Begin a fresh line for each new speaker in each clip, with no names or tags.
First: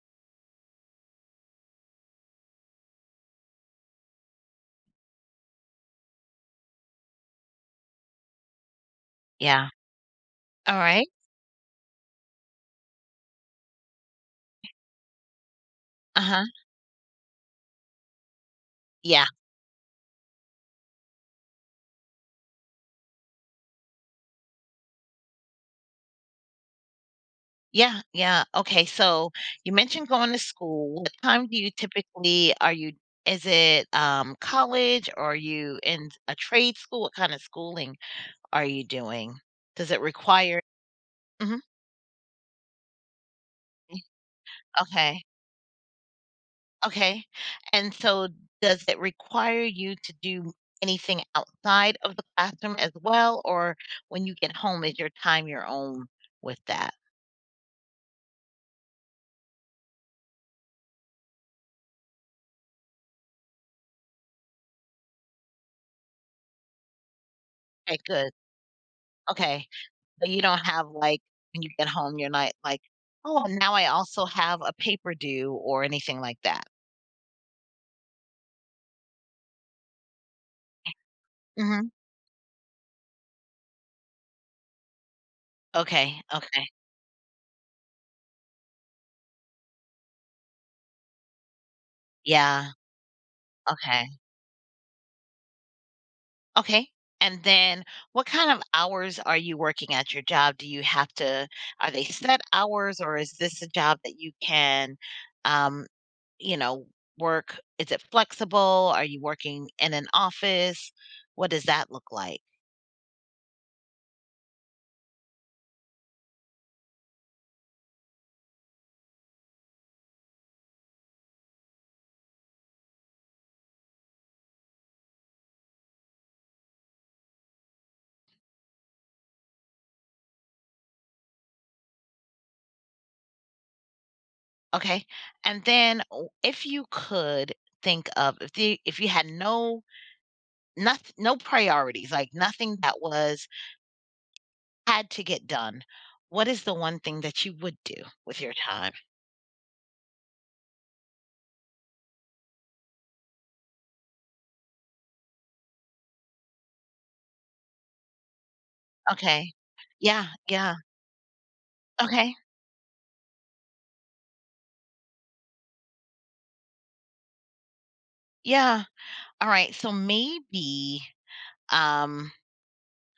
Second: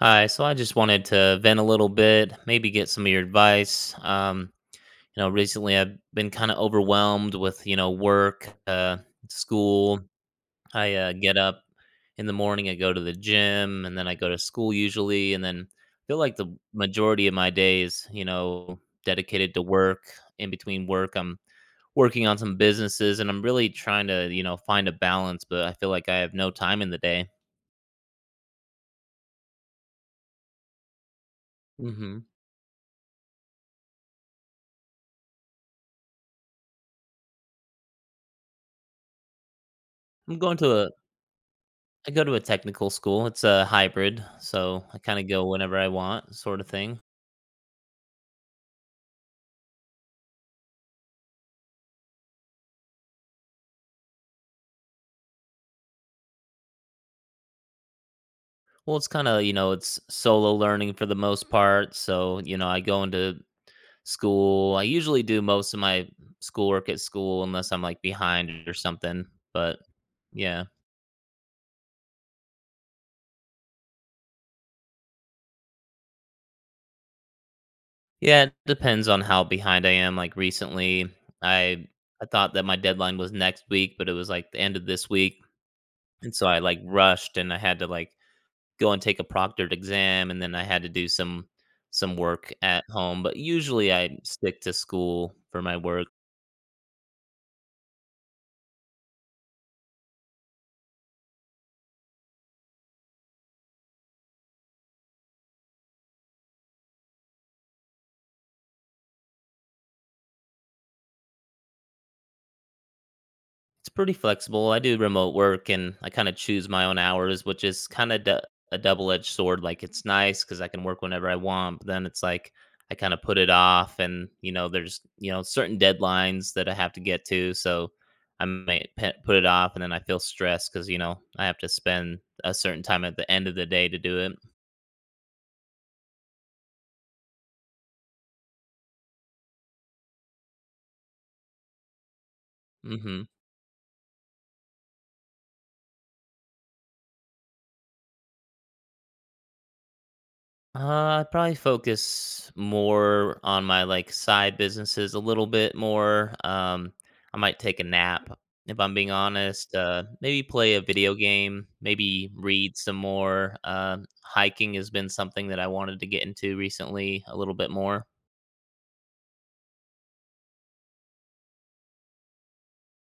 Hi, so I just wanted to vent a little bit, maybe get some of your advice. Recently I've been kind of overwhelmed with, work,
Yeah.
school.
All
I
right.
get up in the morning, I go to the gym, and then I go to school usually, and then feel like
Uh-huh.
the majority of my day is,
Yeah.
dedicated to work. In between work, I'm working on some businesses, and I'm really trying to, find a balance, but I feel like I have no time in the day.
Yeah. Yeah. Okay. So you mentioned going to school. What time do you
hmm
typically are you is it college, or are you in a trade school? What kind of schooling are you doing? Does it
I'm going
require—
to a
Mhm.
I go to a technical school. It's a hybrid, so I kind
Okay.
of go whenever I want, sort of thing.
Okay. And so does it require you to do anything outside of the classroom as well? Or when you get home, is your time your own with that?
Well, it's kind of, it's solo learning for the most part. So, I go into school. I usually do most of my schoolwork at school unless I'm
Okay,
like
good.
behind or something.
Okay.
But
So you don't
yeah.
have, like, when you get home, you're not like, "Oh, and now I also have a paper due," or anything like that.
Yeah, it depends on how behind I am. Like recently, I
Mhm.
I thought that my deadline was next week, but it was like the end of this week.
Okay,
And so I
okay.
like rushed and I had to like go and take a proctored exam, and then I had to do some work
Yeah,
at home, but usually
okay.
I stick to school for my work.
Okay, and then what kind of hours are you working at your job? Do you have to are they set hours, or is this a job that you can, um, you know, work is it flexible? Are you working in an office? What does that look like?
It's pretty flexible. I do remote work and I kind of choose my own hours, which is kind of a double-edged sword. Like it's nice because I can work whenever I want, but then it's like I kind of put it off and there's certain deadlines that I have to get to, so I might put it off and then I feel stressed because I have to spend a certain time at the end of the day to do it.
Okay. And then w- if you could think of if the if you had no nothing no priorities, like nothing that
hmm
was had to get done, what is the one thing that you would do with your time?
I'd probably focus more on my, like, side businesses a little bit more. I might take a nap, if I'm being
Okay.
honest,
Yeah,
maybe
yeah.
play a video game, maybe
Okay.
read some more. Hiking has been something that I wanted to get into recently a little bit more.
Yeah. All right. So maybe um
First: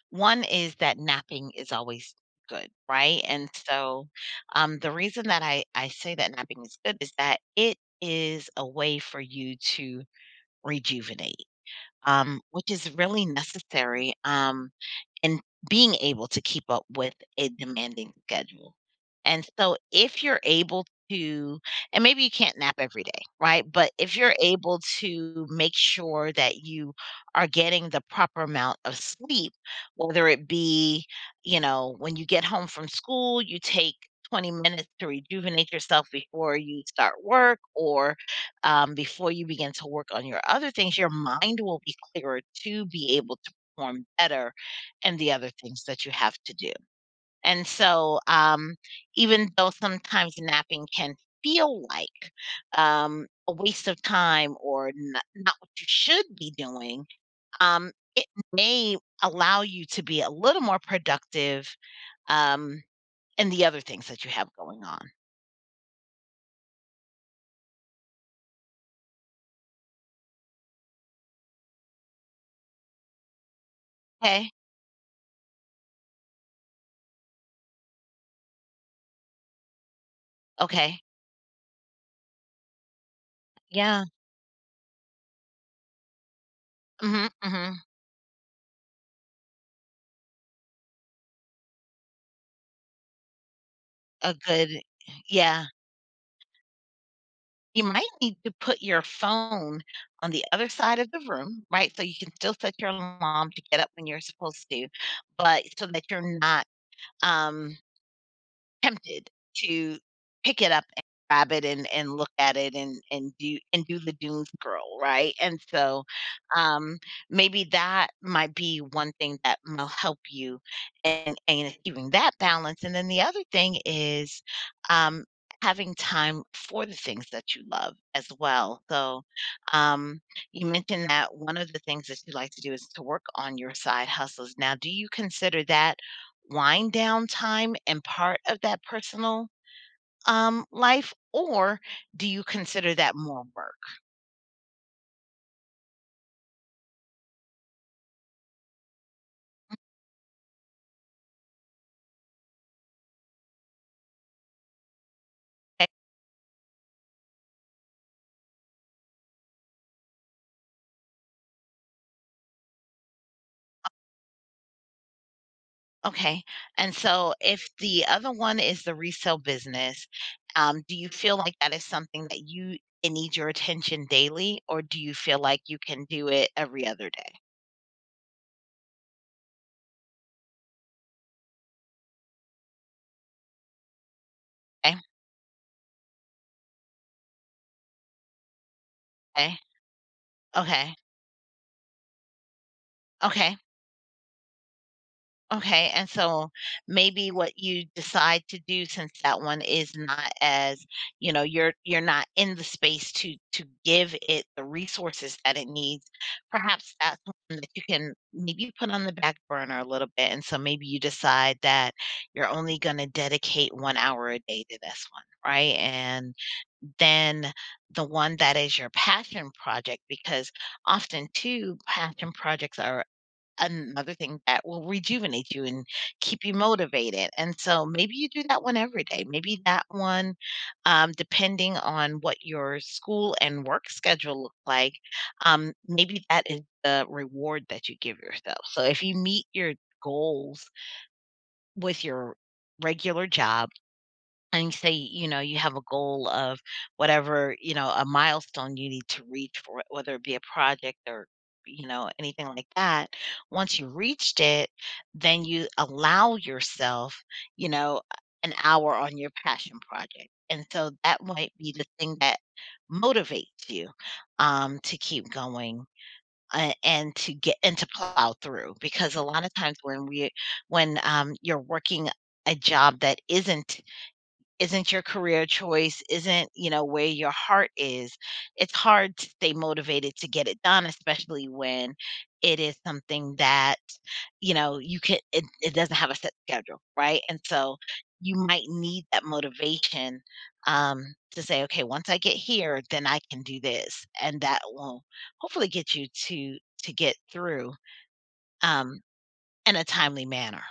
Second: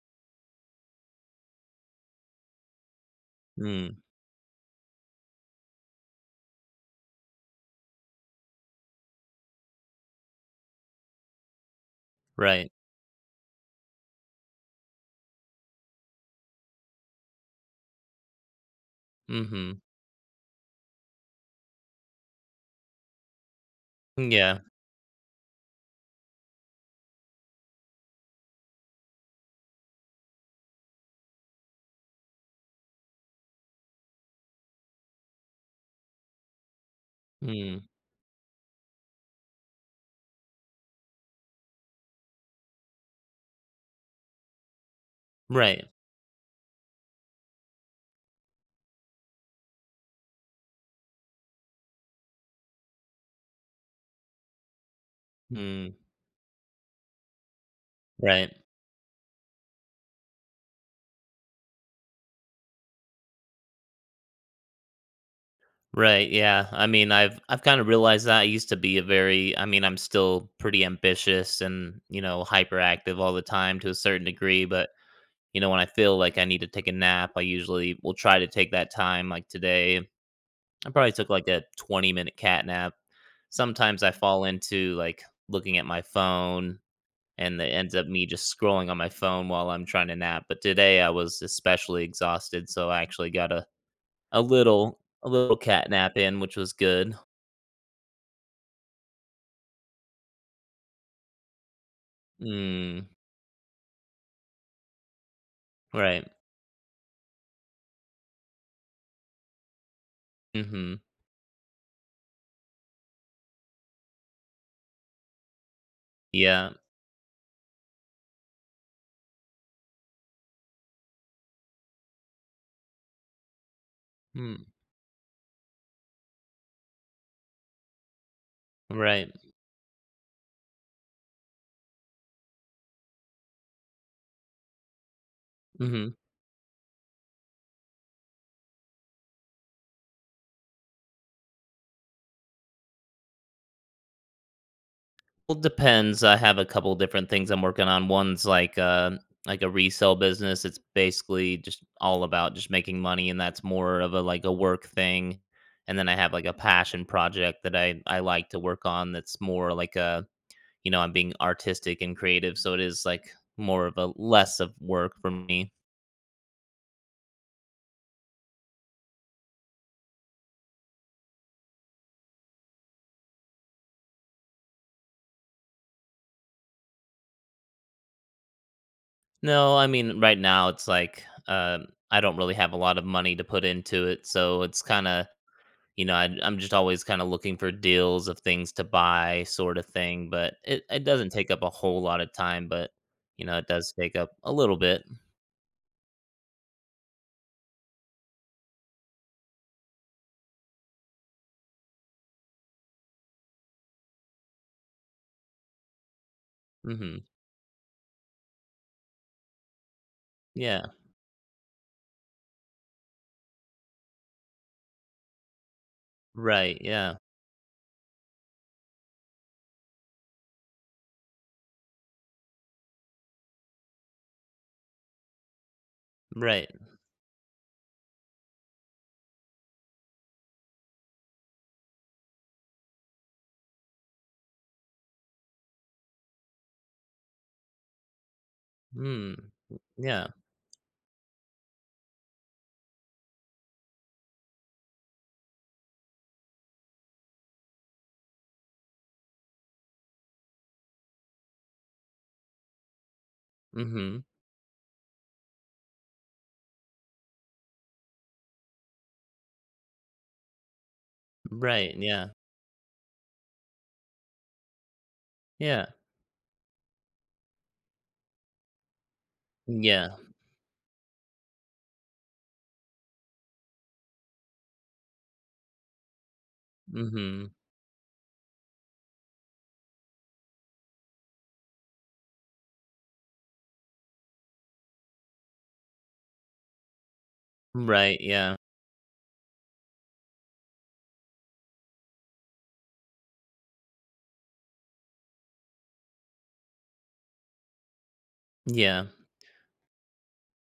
one is that napping is always good, right? And
Mm,
so the reason that I say that napping is good is that it is a way for you to rejuvenate, which
right.
is really necessary, in being able to keep up with a demanding schedule. And so,
Mhm.
if you're able to, and maybe you can't nap every day, right? But if you're
Yeah.
able to make sure that you are getting the proper amount of sleep, whether it be, you know, when you get home from school, you take 20 minutes to rejuvenate yourself before you start work,
Mm,
or before you begin to work on your other things, your mind will be clearer to be able to perform better in the other things
right.
that you have to do. And so, even though sometimes napping can feel like, a waste of time or not what you
Mm,
should be doing, um, it
right.
may allow you to be a little more productive, um, in the other things that you have going on.
Right, yeah. I mean, I've kind of realized that I used to be a very I mean, I'm still pretty ambitious and, hyperactive all the time to a certain
Okay.
degree, but when I feel like I need to take a nap, I usually will try to take that time like today. I
Okay.
probably took like a 20-minute cat nap. Sometimes
Yeah.
I fall into like looking at my phone
hmm
and it
hmm
ends up me just scrolling on my phone while I'm trying to nap, but today I was especially exhausted, so I actually got a
A
a
good.
little a little
Yeah.
cat nap in, which was good.
You might need to put your phone on the other side of the room, right? So you can still set your
Mm,
alarm to get up when you're supposed to, but so that
right.
you're not, um tempted to pick it up
Mhm.
and grab it and look at it and do and do the doom scroll, right? And so,
Yeah.
um, maybe that might be one thing that will help you in achieving that balance. And then the other thing is,
Mm,
um, having time for the things that you love as well. So,
right.
um, you mentioned that one of the things that you like to do is to work on your side hustles. Now, do you consider that
Mhm.
wind down time and part of that personal, life, or do you consider that more work?
Well, depends. I have a couple different things I'm working on. One's like a resale business. It's basically just all about just making money and that's more of a like a work thing.
Okay.
And then I have like a passion project that I like to work on that's more like a, I'm being artistic and creative, so it is like more of a less of work for me.
Okay. And so, if the other one is the resale business, do you feel like that is something that you it needs your attention daily, or do you feel like you can do it every other day?
No, I mean, right now it's like, I don't really have a lot of money to put into it, so it's
Okay.
kinda I'm just always kinda looking for deals of things to buy
Okay.
sort of thing, but it
Okay.
it doesn't take up a whole lot of time, but,
Okay.
it does take up a little bit.
Okay, and so maybe what you decide to do, since that one is not as, you know, you're not in the space to give it the resources that it needs, perhaps that's
Mhm.
one that you can maybe put on the back burner a little bit. And so maybe
Yeah.
you decide that you're only going to dedicate 1 hour a day to this one, right? And
Right, yeah.
then the one that is your passion project, because often too, passion projects are another thing that will rejuvenate you and keep you
Right.
motivated. And so maybe you do that one every day. Maybe that one, depending on what your school and work schedule look like, maybe that is the reward that you give yourself. So if you
Mm.
meet your
Yeah.
goals with your regular job, and say, you know, you have a goal of whatever, you know, a milestone you need to reach for it, whether it be a project or, you know, anything like that, once you
Mhm.
reached it, then you allow yourself, you know, an hour on your passion project, and so that might be the
Right,
thing
yeah.
that motivates you, to keep going,
Yeah.
and to get and to plow through, because a lot of times when
Yeah.
we when, you're working a job that isn't your career choice, isn't, you know, where your
Mhm.
heart is, it's hard to stay motivated to get it done, especially when it is something that, you know, you can it, it doesn't have a set schedule, right? And so
Right,
you
yeah.
might need that motivation, um to say, okay, once I get here, then I can do this. And that will hopefully get you to get through, um
Yeah.
in a timely manner.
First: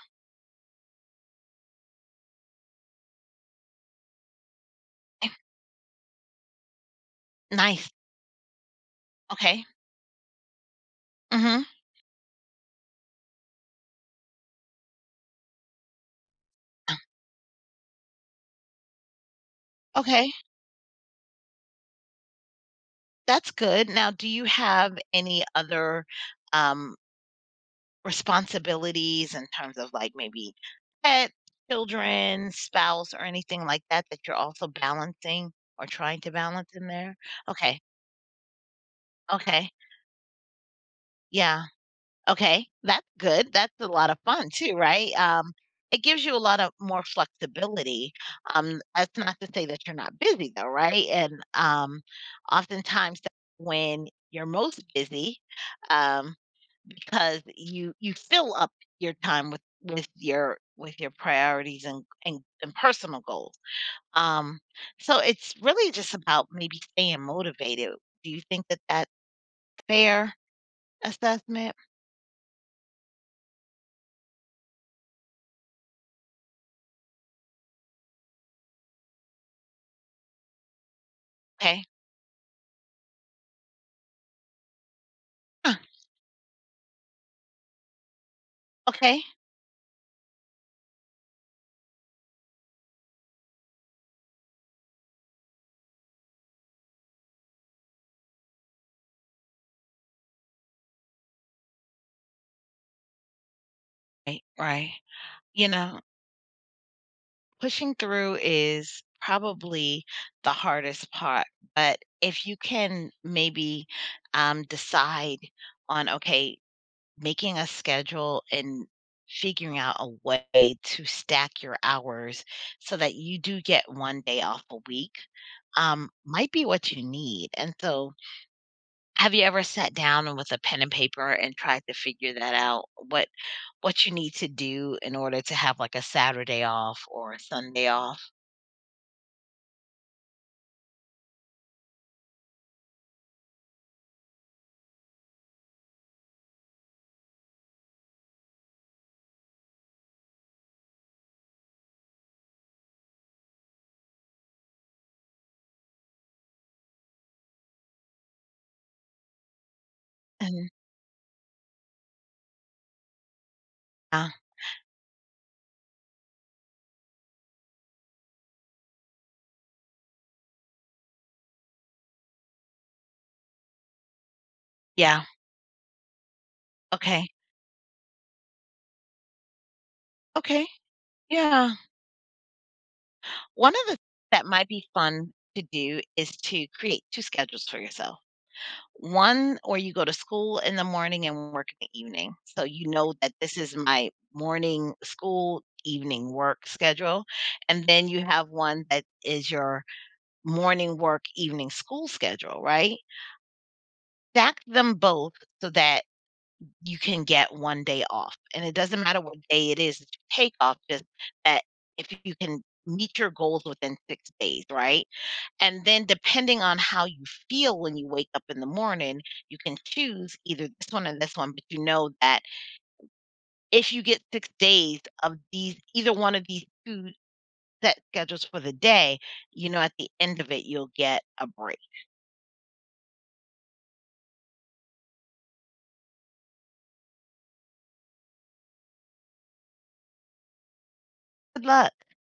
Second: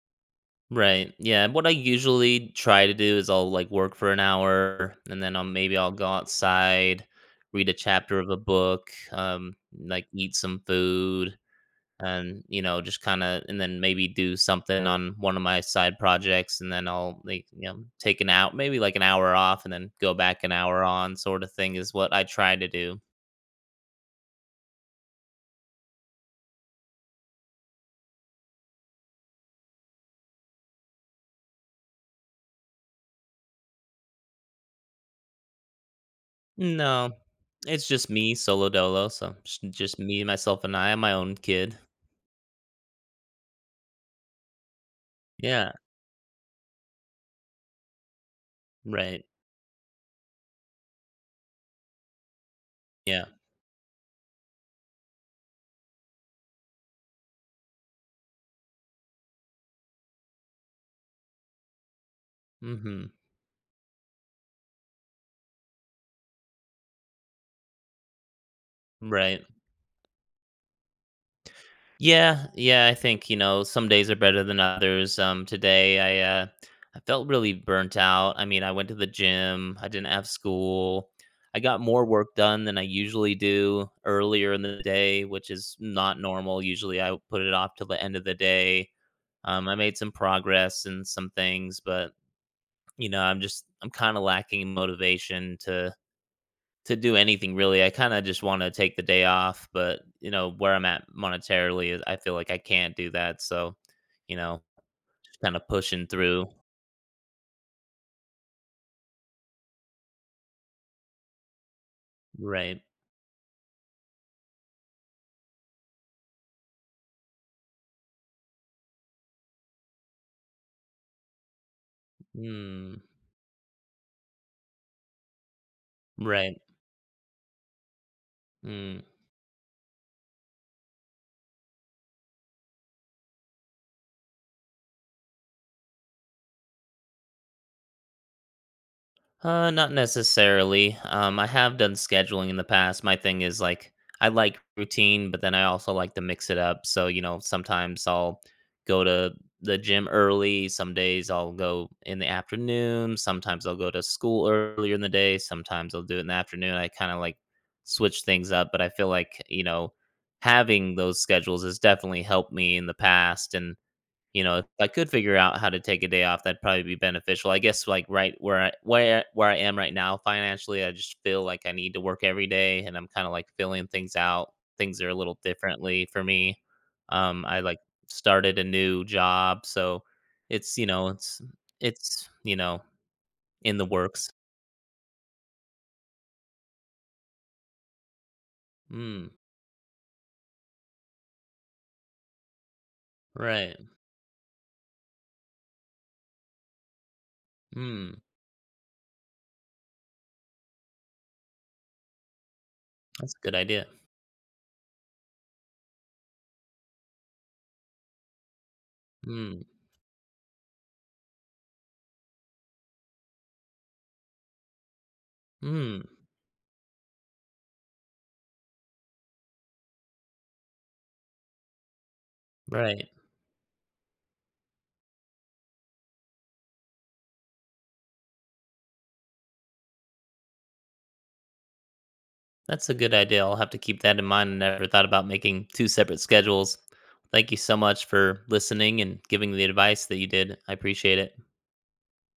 Right. Yeah. What I usually try to do is I'll like work for an hour and
Okay.
then I'll go outside, read a
Nice.
chapter of a book,
Okay.
like eat some food
Mm-hmm.
and just kinda and then maybe do something on one of my side projects and then I'll like, take an out maybe like an hour off and then go
Okay.
back an hour on sort of thing is what I try to do.
That's good. Now, do you have any other, um, responsibilities in terms of, like, maybe pet, children, spouse, or anything like that that you're also balancing or trying to balance in there?
No.
Okay,
It's just me solo dolo, so just
okay,
just me, myself, and I. I'm my own
yeah,
kid.
okay, that's good. That's a lot of fun too, right?
Yeah.
It gives you a lot of more flexibility. That's
Right.
not to say that you're not busy though, right? And, oftentimes
Yeah.
when you're most busy, um because you fill up your time with your with your priorities and and
hmm
personal goals, um so it's really just about maybe staying motivated. Do you think that that's
Right.
fair assessment?
Yeah, yeah, I think, some days are better than others. Today I felt really burnt out. I mean, I went to the gym, I didn't have school. I got
Okay.
more work done than I usually do earlier in the day, which
Huh,
is not normal. Usually I put it off till the end of the day.
okay.
I made some progress in some things, but I'm kind of lacking motivation to do anything really. I kind of just want to take the day off, but where I'm at monetarily, is- I feel like I can't do that. So, you
Right,
know,
right.
just kind of
You know,
pushing through.
pushing through is probably the hardest part, but if you
Right.
can maybe, decide on okay, making a schedule and figuring out a way to stack your hours so
Mm,
that you do get 1 day off a week, might
right.
be what you need. And so,
Mm.
have you ever sat down and with a pen and paper and tried to figure that out? What you need to do in order to have like a Saturday off or a Sunday off?
Not necessarily. I have done scheduling in the past. My thing is like I like routine, but then I also like to mix it up. So, sometimes I'll go to the gym early, some days I'll go in the afternoon, sometimes I'll go to school earlier in the day, sometimes I'll do it in the afternoon. I kind of like switch things up, but I feel like,
And
having those schedules has definitely helped me in the past and
uh,
if I could figure out how to take a day off, that'd probably be beneficial. I guess like right where I am right now financially, I just feel like I need to work every day and I'm kind of like filling things out. Things are a
yeah,
little differently for me.
okay,
I like started a new job, so
okay,
it's it's
yeah.
it's
One
in the
of the
works.
that might be fun to do is to create two schedules for yourself,
Mm,
one or you go to school in the morning and work in the evening. So you know that this is
right.
my morning school, evening work schedule. And then
Mm,
you have one that is your morning work, evening school schedule, right?
that's a good idea.
Stack them both so that you can get 1 day off. And it doesn't matter what
Mm,
day it is that you take off, just that if you can meet your goals within 6 days, right? And then
mm,
depending on how you feel when you wake up in the morning, you can choose either this one or this one, but you know that
right.
if you get 6 days of these either one of these 2 set schedules for the day, you know, at the end of it, you'll get a break.
That's a good idea. I'll have to keep that in mind. I never thought about making two separate schedules. Thank you so much for listening and giving the advice that you did. I appreciate it.
Good luck.